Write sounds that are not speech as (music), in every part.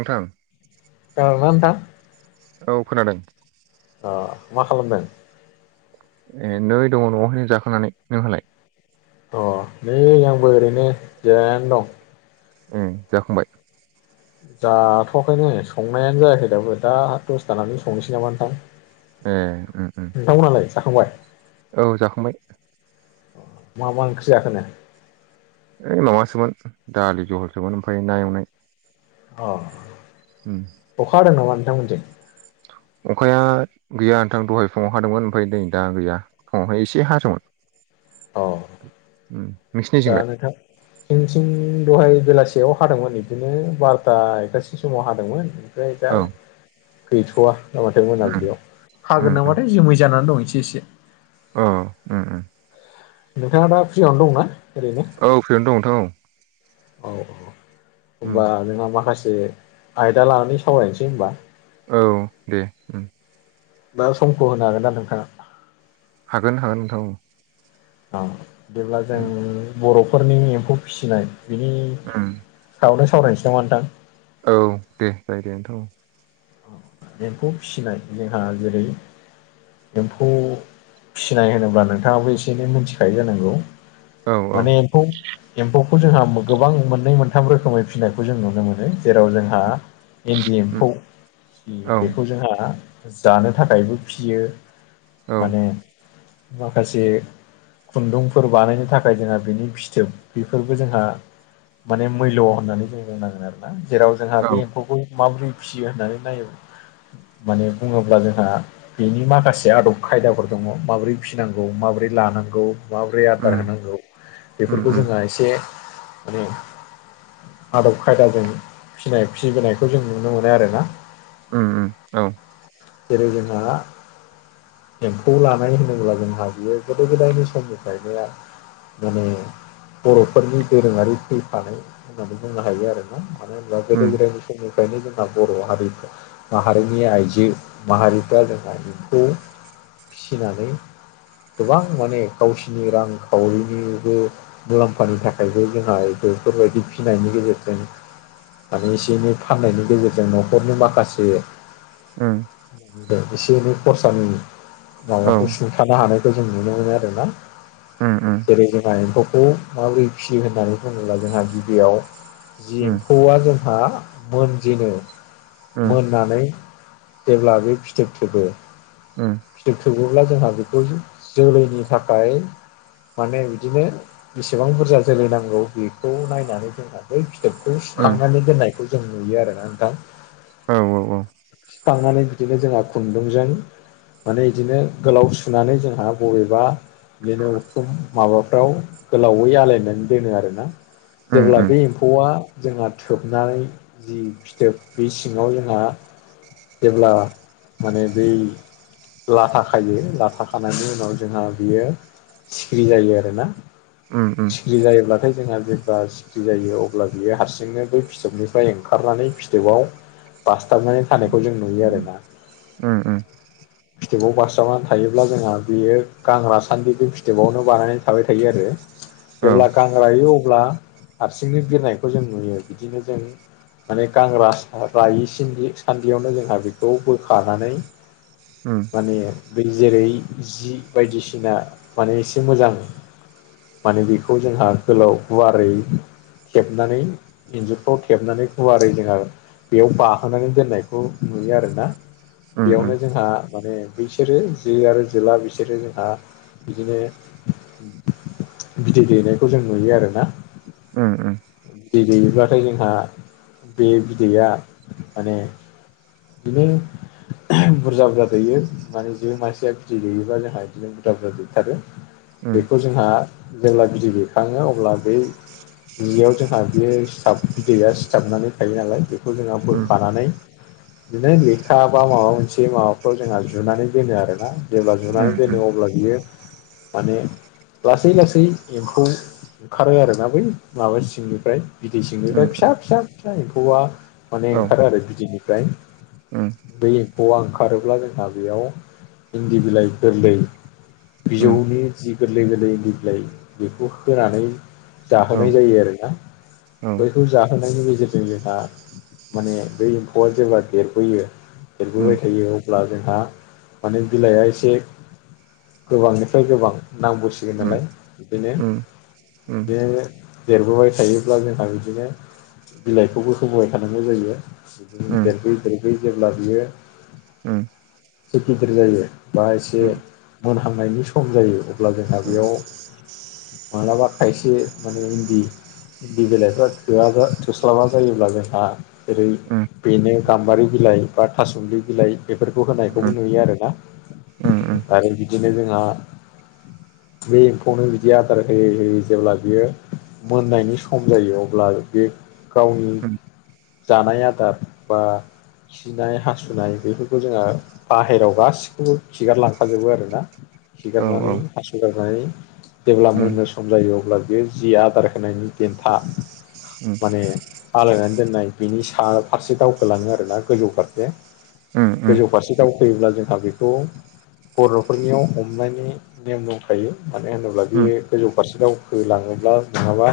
नोंथां खोनादो ना नोंथां। औ खोनादों। अ मा खालामदों? ए नै दङ न'आवहायनो जाखांनानै नोंहालाय। अ नै आंबो ओरैनो जिरायानो दं। ओं जाखांबाय। जाथ'वाखैनो संनायानो जायाखै दाबो दा दसथानानै संनोसै नामा नोंथां। ए नोंथा। नोंथांमोनहालाय नालाय जाखांबाय? औ जाखांबाय। मा मा ओंख्रि जाखोननो। ओइ माबासोमोन दालि जहलसोमोन ओमफ्राय ना एवनाय। अ उम अखा हादों नामा नोंथांमोनजों? अखाया गैया नोंथां दहाय फुङाव हादोंमोन ओमफ्राय नै दा गैया फुङावहाय एसे हादोंमोन। अ उम दा नोंसिनिजोंलाय नोंथां जों थिं दहाय बेलासेयाव हादोंमोन बिदिनो बार'था एकथासो समाव हादोंमोन। ओमफ्राय दा औ गैथ'वा। ना माथाय उम मोनाबिलियाव उम हागोन नाम माथाय जोमै जानानै दं एसे एसे। अ ओं ओं नोंथाङा दा फ्रियावनो दंना ओरैनो। औ फ्रियावनो दं नोंथां औ। औ उम होनबा नोंहा माखासे आयदा लानानै सावरायनोसै होनबा। औ दे। बा समखौ होनो हागोन ना नोंथाङा? हागोन हागोन नोंथां औ। ओ जेब्ला जों उम बर'फोरनि एम्फौ फिसिनाय बिनि ओं बाव नों सावनो सावरायनोसै नामा नोंथां। औ दे जायो दे नोंथां औ। एम्फौ फिसिनाय जोंहा जेरै एम्फौ फिसिनाय होनोब्ला नोंथाङाबो एसे एनै मिथिखायो जानांगौ। औ औ माने एम्फौ एम्फौखौ जोंहा गोबां मोननै मोनथाम रोखोमै फिसिनायखौ जों नुनो मोनो जेराव जोंहा इन्दि उम एम्फौ। औ बेखौ जोंहा जानो थाखायबो फियो औ माने माखासे खुन्दुंफोर बानायनो थाखाय जोंहा बिनि फिथोब बेफोरबो जोंहा माने मुल्य होननानै जों बुंनांगोन आरो ना जेराव जोंहा औ बे एम्फौखौ माबोरै फिसियो होननानै नाय माने बुङोब्ला जोंहा बेनि माखासे आदब खायदाफोर दङ माबोरै फिसि नांगौ माबोरै लानांगौ। माबोरै उम आदार होनांगौ उम बेफोरखौ उम जोंहा एसे माने आदब खायदाजों फिसिनाय फिबोनायखौ जों नुनो मोनो आरोना। ओम ओम औ जेरै जोङा एम्फौ लानाय होनोब्ला जोंहा बियो गोदो गोदायनि समनिफ्रायनो माने बर'फोरनि दोरोङारि फैफानाय होननानै बुंनो हायो आरोना मानो होनबा गोदो उम गोदायनि समनिफ्रायनो जोंना बर' हारिफ्रा माहारिनि आइजो माहारिफ्रा जोंहा बेखौ फिसिनानै गोबां माने गावसिनि रांखावरिनिबो मुलाम्फानि थाखायबो जोंहा बेफोरबायदि फिनायनि गेजेरजों माने एसे एनै फाननायनि गेजेरजों न'खरनि माखासे उम एसे एनै खरसानि उम माबाखौ सुंथानो हानायखौ जों नुनो मोनो आरोना। उम उम जेरै जोंहा एम्फौखौ माबोरै फिसियो होननानै बुङोब्ला जोंहा गिबियाव जि एम्फौआ जोंहा मोनजेनो मोननानै जेब्ला बे फिथोब थोबो ओ फिथोब थोबोब्ला जोंहा बेखौ जो-जोलैनि थाखाय माने बिदिनो बेसेबां बुरजा जोलै नांगौ बेखौ नायनानै जोंहा बै फिथोबखौ उम सुखांनानै दोननायखौ जों नुयो आरोना नोंथां। औ औ औ खांनानै बिदिनो जोंहा खुनदुंजों माने बिदिनो गोलाव सुनानै जोंहा बबेबा बिदिनो उखुम माबाफ्राव गोलावै आलायनानै दोनो आरोना। उम जेब्ला उम बे एम्फौआ जोंहा थोबनानै जि फिथोब बे सि ङाव जोंहा जेब्ला माने बै लाथा खायो लाथा खानायनि उनाव जोंहा बियो सिखिरि जायो आरो ना। उम उम जि जायोब्लाथाय जोंहा जेनबास खुथि जायो अब्ला बियो हारसिंनो बै फिथोबनिफ्राय ओंखारनानै फिथोबाव बास्थाबनानै थानायखौ जों नुयो आरोना। औ उम औ उम औ उम फिथोबाव बारस्रावनानै थायोब्ला जोंहा बेयो गांग्रासान्दिखौ फिथोबावनो बानायनानै थाबाय थायो आरो जेब्ला उम गां गां रायो अब्ला हारसिंनो बिरनायखौ जों नुयो बिदिनो जों माने गां रास रायैसिनदि सान्दियावनो जोंहा बेखौ बोखारनानै उम माने बै जेरै जि बायदिसिना माने एसे मोजां माने बेखौ जोंहा गोलाव गुवारै थेबनानै इन्जुरफ्राव थेबनानै गुवारै जोंहा बेयाव बाहोनानै दोननायखौ नुयो आरोना बेयावनो जोंहा माने बिसोरो जो आरो जोला बिसोरो जोंहा बिदिनो बिदै दैनायखौ जों नुयो आरो ना। उम उम बिदै दैयोब्लाथाय जोंहा बे बिदैया माने बिदिनो बुरजा बुरजा दैयो माने जे मानसिया बिदै दैयोबा जोंहा बिदिनो बुरजा बुरजा दैथारो बेखौ जोंहा जेब्ला बिदै दैखाङो अब्ला बै जियाव जोंहा बेयो सिथाब बिदैया सिथाबनानै थायो नालाय बेखौ जोंहा बोखानानै बिदिनो लेखा बा माबा मोनसे माबाफ्राव जोंहा जुनानै दोनो आरोना। जेब्ला उम जुनानै दोनो अब्ला बियो माने लासै लासै एम्फौ ओंखारो आरोना बै माबानि सिंनिफ्राय। बिदै सिंनिफ्राय फिसा फिसा फिसा एम्फौआ माने ओंखारो आरो बिदैनिफ्राय। उम बै एम्फौआ ओंखारोब्ला जोंहा बेयाव इन्दि बिलाइ गोरलै बिजौनि जि गोरलै गोरलै बिलाइ बेखौ होनानै जाहोनाय जायो आरो ना। बैखौ जाहो- नायनि गेजेरजों जोंहा माने बै एम्फौआ जेब्ला देरबोयो देरबोबाय थायो अब्ला जोंहा माने बिलाइआ एसे गोबांनिफ्राय गोबां नांगौसि न नालाय बेदिनो बे देरबोबाय थायोब्ला जोंहा बिदिनो बिलाइखौबो होबोबाय थानांगौ जायो। बिदिनो देरबोयै देरबोयै जेब्ला बियो उम एसे गिदिर जायो बा एसे मोनहांनायनि सम जायो। अब्ला जोंहा बेयाव मालाबा खायसे माने इन्दि इन्दि बिलाइफ्रा थोआबा थोस्लाबा जायोब्ला जोंहा जेरै बेनो गाम्बारि बिलाइ बा था-सुमलि बिलाइ बेफोरखौ होनायखौबो नुयो आरो ना। आरो बिदिनो जोंहा बे एम्फौनो बिदि आदार होयै होयै जेब्ला बियो मोननायनि सम जायो अब्ला बे गावनि जानाय आदार बा खिनाय-हासुनाय बेफोरखौ जोङो बाहेराव गासिखौबो खिगारलांफाजोबो आरो ना। खिगारनानै हासु गारनानै जेब्ला मोन- नो सम जायो अब्ला बेयो जि आदार होनायनि देन्था माने आलायनानै दोननाय बिनि सा फारसे दावखोलाङो आरोना गोजौ फारसे। गोजौ फारसे दावफैयोब्ला जोंहा बेखौ बर'फोरनियाव हमनायनि नेम दंखायो मानो होनोब्ला बे गोजौ फारसे दावखो लाङोब्ला नङाबा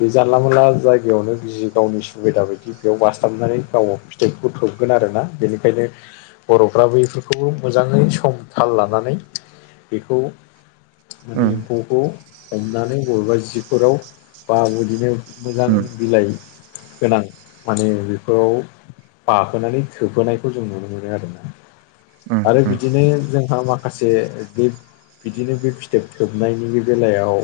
बे जानला मोनला जायगायावनो जि गावनि सुबिदा बायदि बेयाव बास्थाबनानै गाव फिथोबखौ थोबगोन आरो ना बेनिखायनो बर'फ्रा बैफोरखौबो मोजाङै सम थाल लानानै बेखौ माने एम्फौखौ हमनानै बबेबा जिफोराव बा बिदिनो मोजां बिलाइ गोनां माने बेफोराव बाहोनानै थोबहोनायखौ जों नुनो मोनो आरो ना। आरो बिदिनो जोंहा माखासे बे बिदिनो बे फिथोब थोबनायनि बेलायाव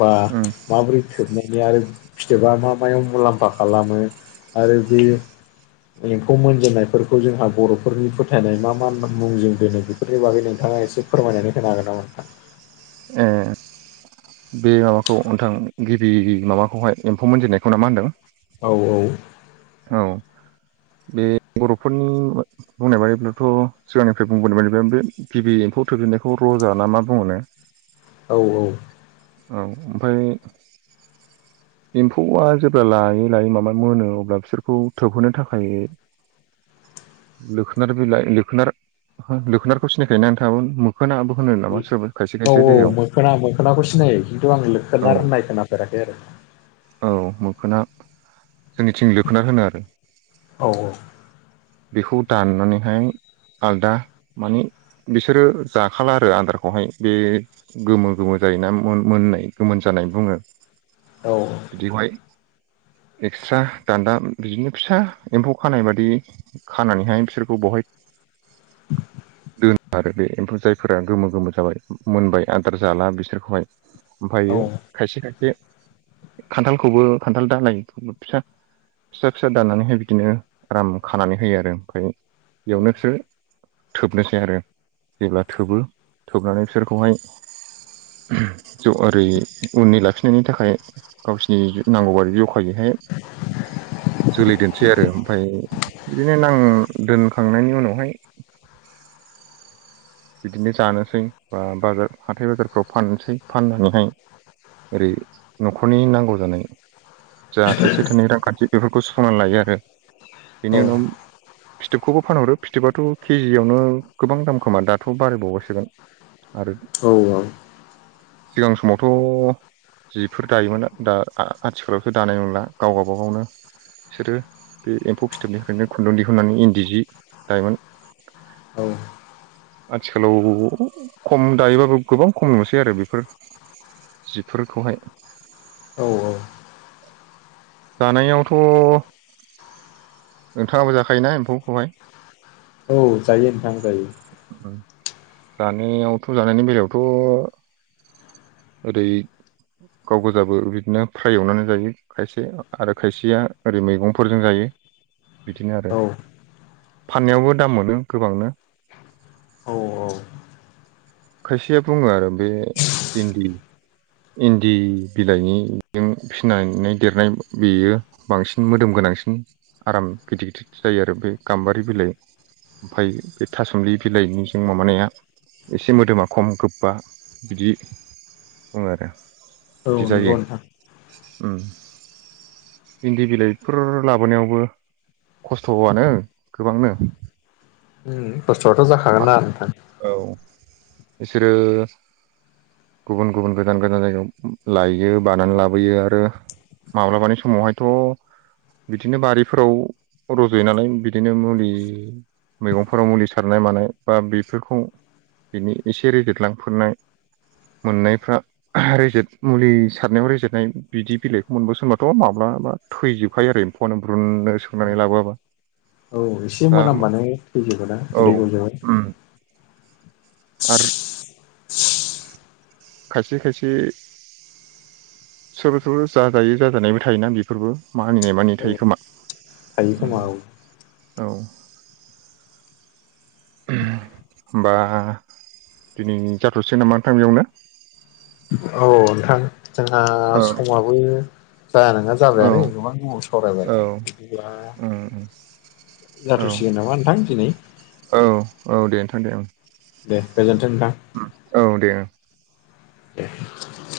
बा उम माब्रोरै थोबनायनि आरो फिथोबा मा मायाव मुलाम्फा खालामो आरो बे एम्फौ मोनजेननायफोरखौ जोंहा बर'फोरनि फोथायनाय मा मा मुंजों दोनो बे- फोरनि बागै नोंथाङा एसे फोरमायनानै होनो हागोन ना नोंथां? ओ बे माबाखौ नोंथां गिबि माबाखौहाय एम्फौ मोनजेननायखौ ना मा होनदों? औ औ औ बे बर'फोरनि बुंनाय बादिब्लाथ' सिगांनिफ्राय बुंबोनाय बादिब्ला बे गिबि एम्फौ थोबजेननायखौ रजा ना मा बुङो ने? औ औ औ ओमफ्राय एम्फौआ जेब्ला लायै लायै माबा मोनो अब्ला बिसोरखौ थोबहोनो थाखाय लोखोनार बिलाइ लोखोनार लोखोनारखौ सिनायखायो ना नोंथाङाबो? खोनाबो (unintelligible) औ औ मोखोना मोखोनाखौ सिनायो खिन्थु आं औ लोखोनार होननाय खोनाफेराखै आरो औ मोखोना जोंनिथिं लोखोनार होनो आरो। औ औ। बेखौ दाननानैहाय आलदा माने बिसोरो जाखाला आरो आदारखौहाय बे गोमो गोमो जायोना मोननाय गोमोन जानाय बुङो। औ। बिदिवहाय एक्सट्रा दान्दा बिदिनो फिसा एम्फौ खानाय बादि खानानैहाय बिसोरखौ बहाय दोनो आरो बे एम्फौ जायफोरा गोमो गोमो जाबाय मोनबाय आदार जाला बिसोरखौहाय। ओमफ्रायो औ खायसे खायसे खान्थालखौबो खान्थाल दालाइ फिसा फिसा फिसा दाननानैहाय बिदिनो आराम खानानै होयो आरो ओमफाय बेयावनोसो थोबनोसै आरो जेब्ला थोबो थोबनानै बिसोरखौहाय ज ओरै उनै लाफिनायनि थाखाय गावसिनि नांगौबादि जिउ (unintelligible) हाय जोलै दोनसै आरो ओमफ्राय बिदिनो नां दोन खांनायनि उनावहाय बिदिनो जानोसै बा बाजार हाथाय बाजारफ्राव फानसै फाननानैहाय ओरै न'खरनि नांगौ जानाय जा थाइसे थाइनै रांखान्थि बेफोरखौ सुफनानै लायो आरो औ बेनि उनाव फिथोबखौबो फानहरो फिथोबाथ' केजियावनो गोबां दाम खोमा दा थ' बारायबावबायसोदां आरो औ औ। सिगां समावथ' जिफोर दायोमोन दा आ आथिखालावथ' दानाय नंला गावबा गाबागावनो बिसोरो बे एम्फौ फिथोबनिफ्रायनो खुन्दुं दिहुननानै इन्दि जि दायोमोन। औ। आथिखालाव खम दायोबाबो गोबां खम नुसै आरो बेफोर जिफोरखौहाय। औ औ। जानायावथ' नोंथांंयाबो जाखायोना एम्फौखौहाय। औ जायो नोंथां जायो। जानियावथ' जानायनि बेलायावथ' ओरै गाव गोजाबो बिदिनो फ्राय एवनानै जायो‌। खायसे आरो खायसेया ओरै मैगंफोरजों जायो बिदिनो आरो। औ फाननायावबो दाम मोनो गोबांनो। औ औ। खायसेया बुंङो आरो बे इन्दि इन्दि बिलाइनिजों फिनानै देरनाय बेयो बांसिन मोदोम गोनांसिन आराम गिदिर गिदिर जायो आरो बे गाम्बारि बिलाइ ओमफाय बे थासुमलि बिलाइनिजों माबानाया एसे मोदोमा खम गोबबा बिदि बुंङो आरो। औ बिदि नंगौ जायो नोंथां ओम। इन्दि बिलाइफोर लाबोनायावबो खस्थ'आनो गोबांनो। ओम खस्थ'आथ' जाखागोनना नोंथां। औ इसोरो गुबुन गुबुन गोजान गोजान जायगायाव लायो बानानै लाबोयो आरो माब्लाबानि समावहायथ' बिदिनो बारिफोराव रज'यो नालाय बिदिनो मुलि मैगंफोराव मुलि सारनाय मानाय बा बेफोरखौ बिनि एसे रेजेदलांफोरनाय। मोननायफ्रा रेजेट मुलि सारनायाव रेजेटनाय बिदि बिलाइखौ मोनबोस'नबाथ' माब्लाबा थैजोबखायो आरो एम्फौयानो ब्रुुननो सोंनानै लाबोआबा। औ एसे दा मोनामबानो थैजोबोना औ खुदै गजोबो। उम आरो खायसे खायसे सोरबा सोरबा जाजायै जाजानायबो थायोना बेफोरबो मानिनाय मानियि औ थायो खोमा। थायो ओम खोमा औ औ होमबा दिनै जाथ'नोसै नामा नोंथां बियावनो। औ नोंथां जोंहा औ समाबो जाया नोंङा औ जाबायानो गोबां गोबाव सावरायबाय बिदिब्ला ओम ओम जाथ'सिगोन नामा नोंथां दिनै। औ औ दे नोंथां दे ओं दे गोजोन्थों नोंथां ओम औ दे ओं दे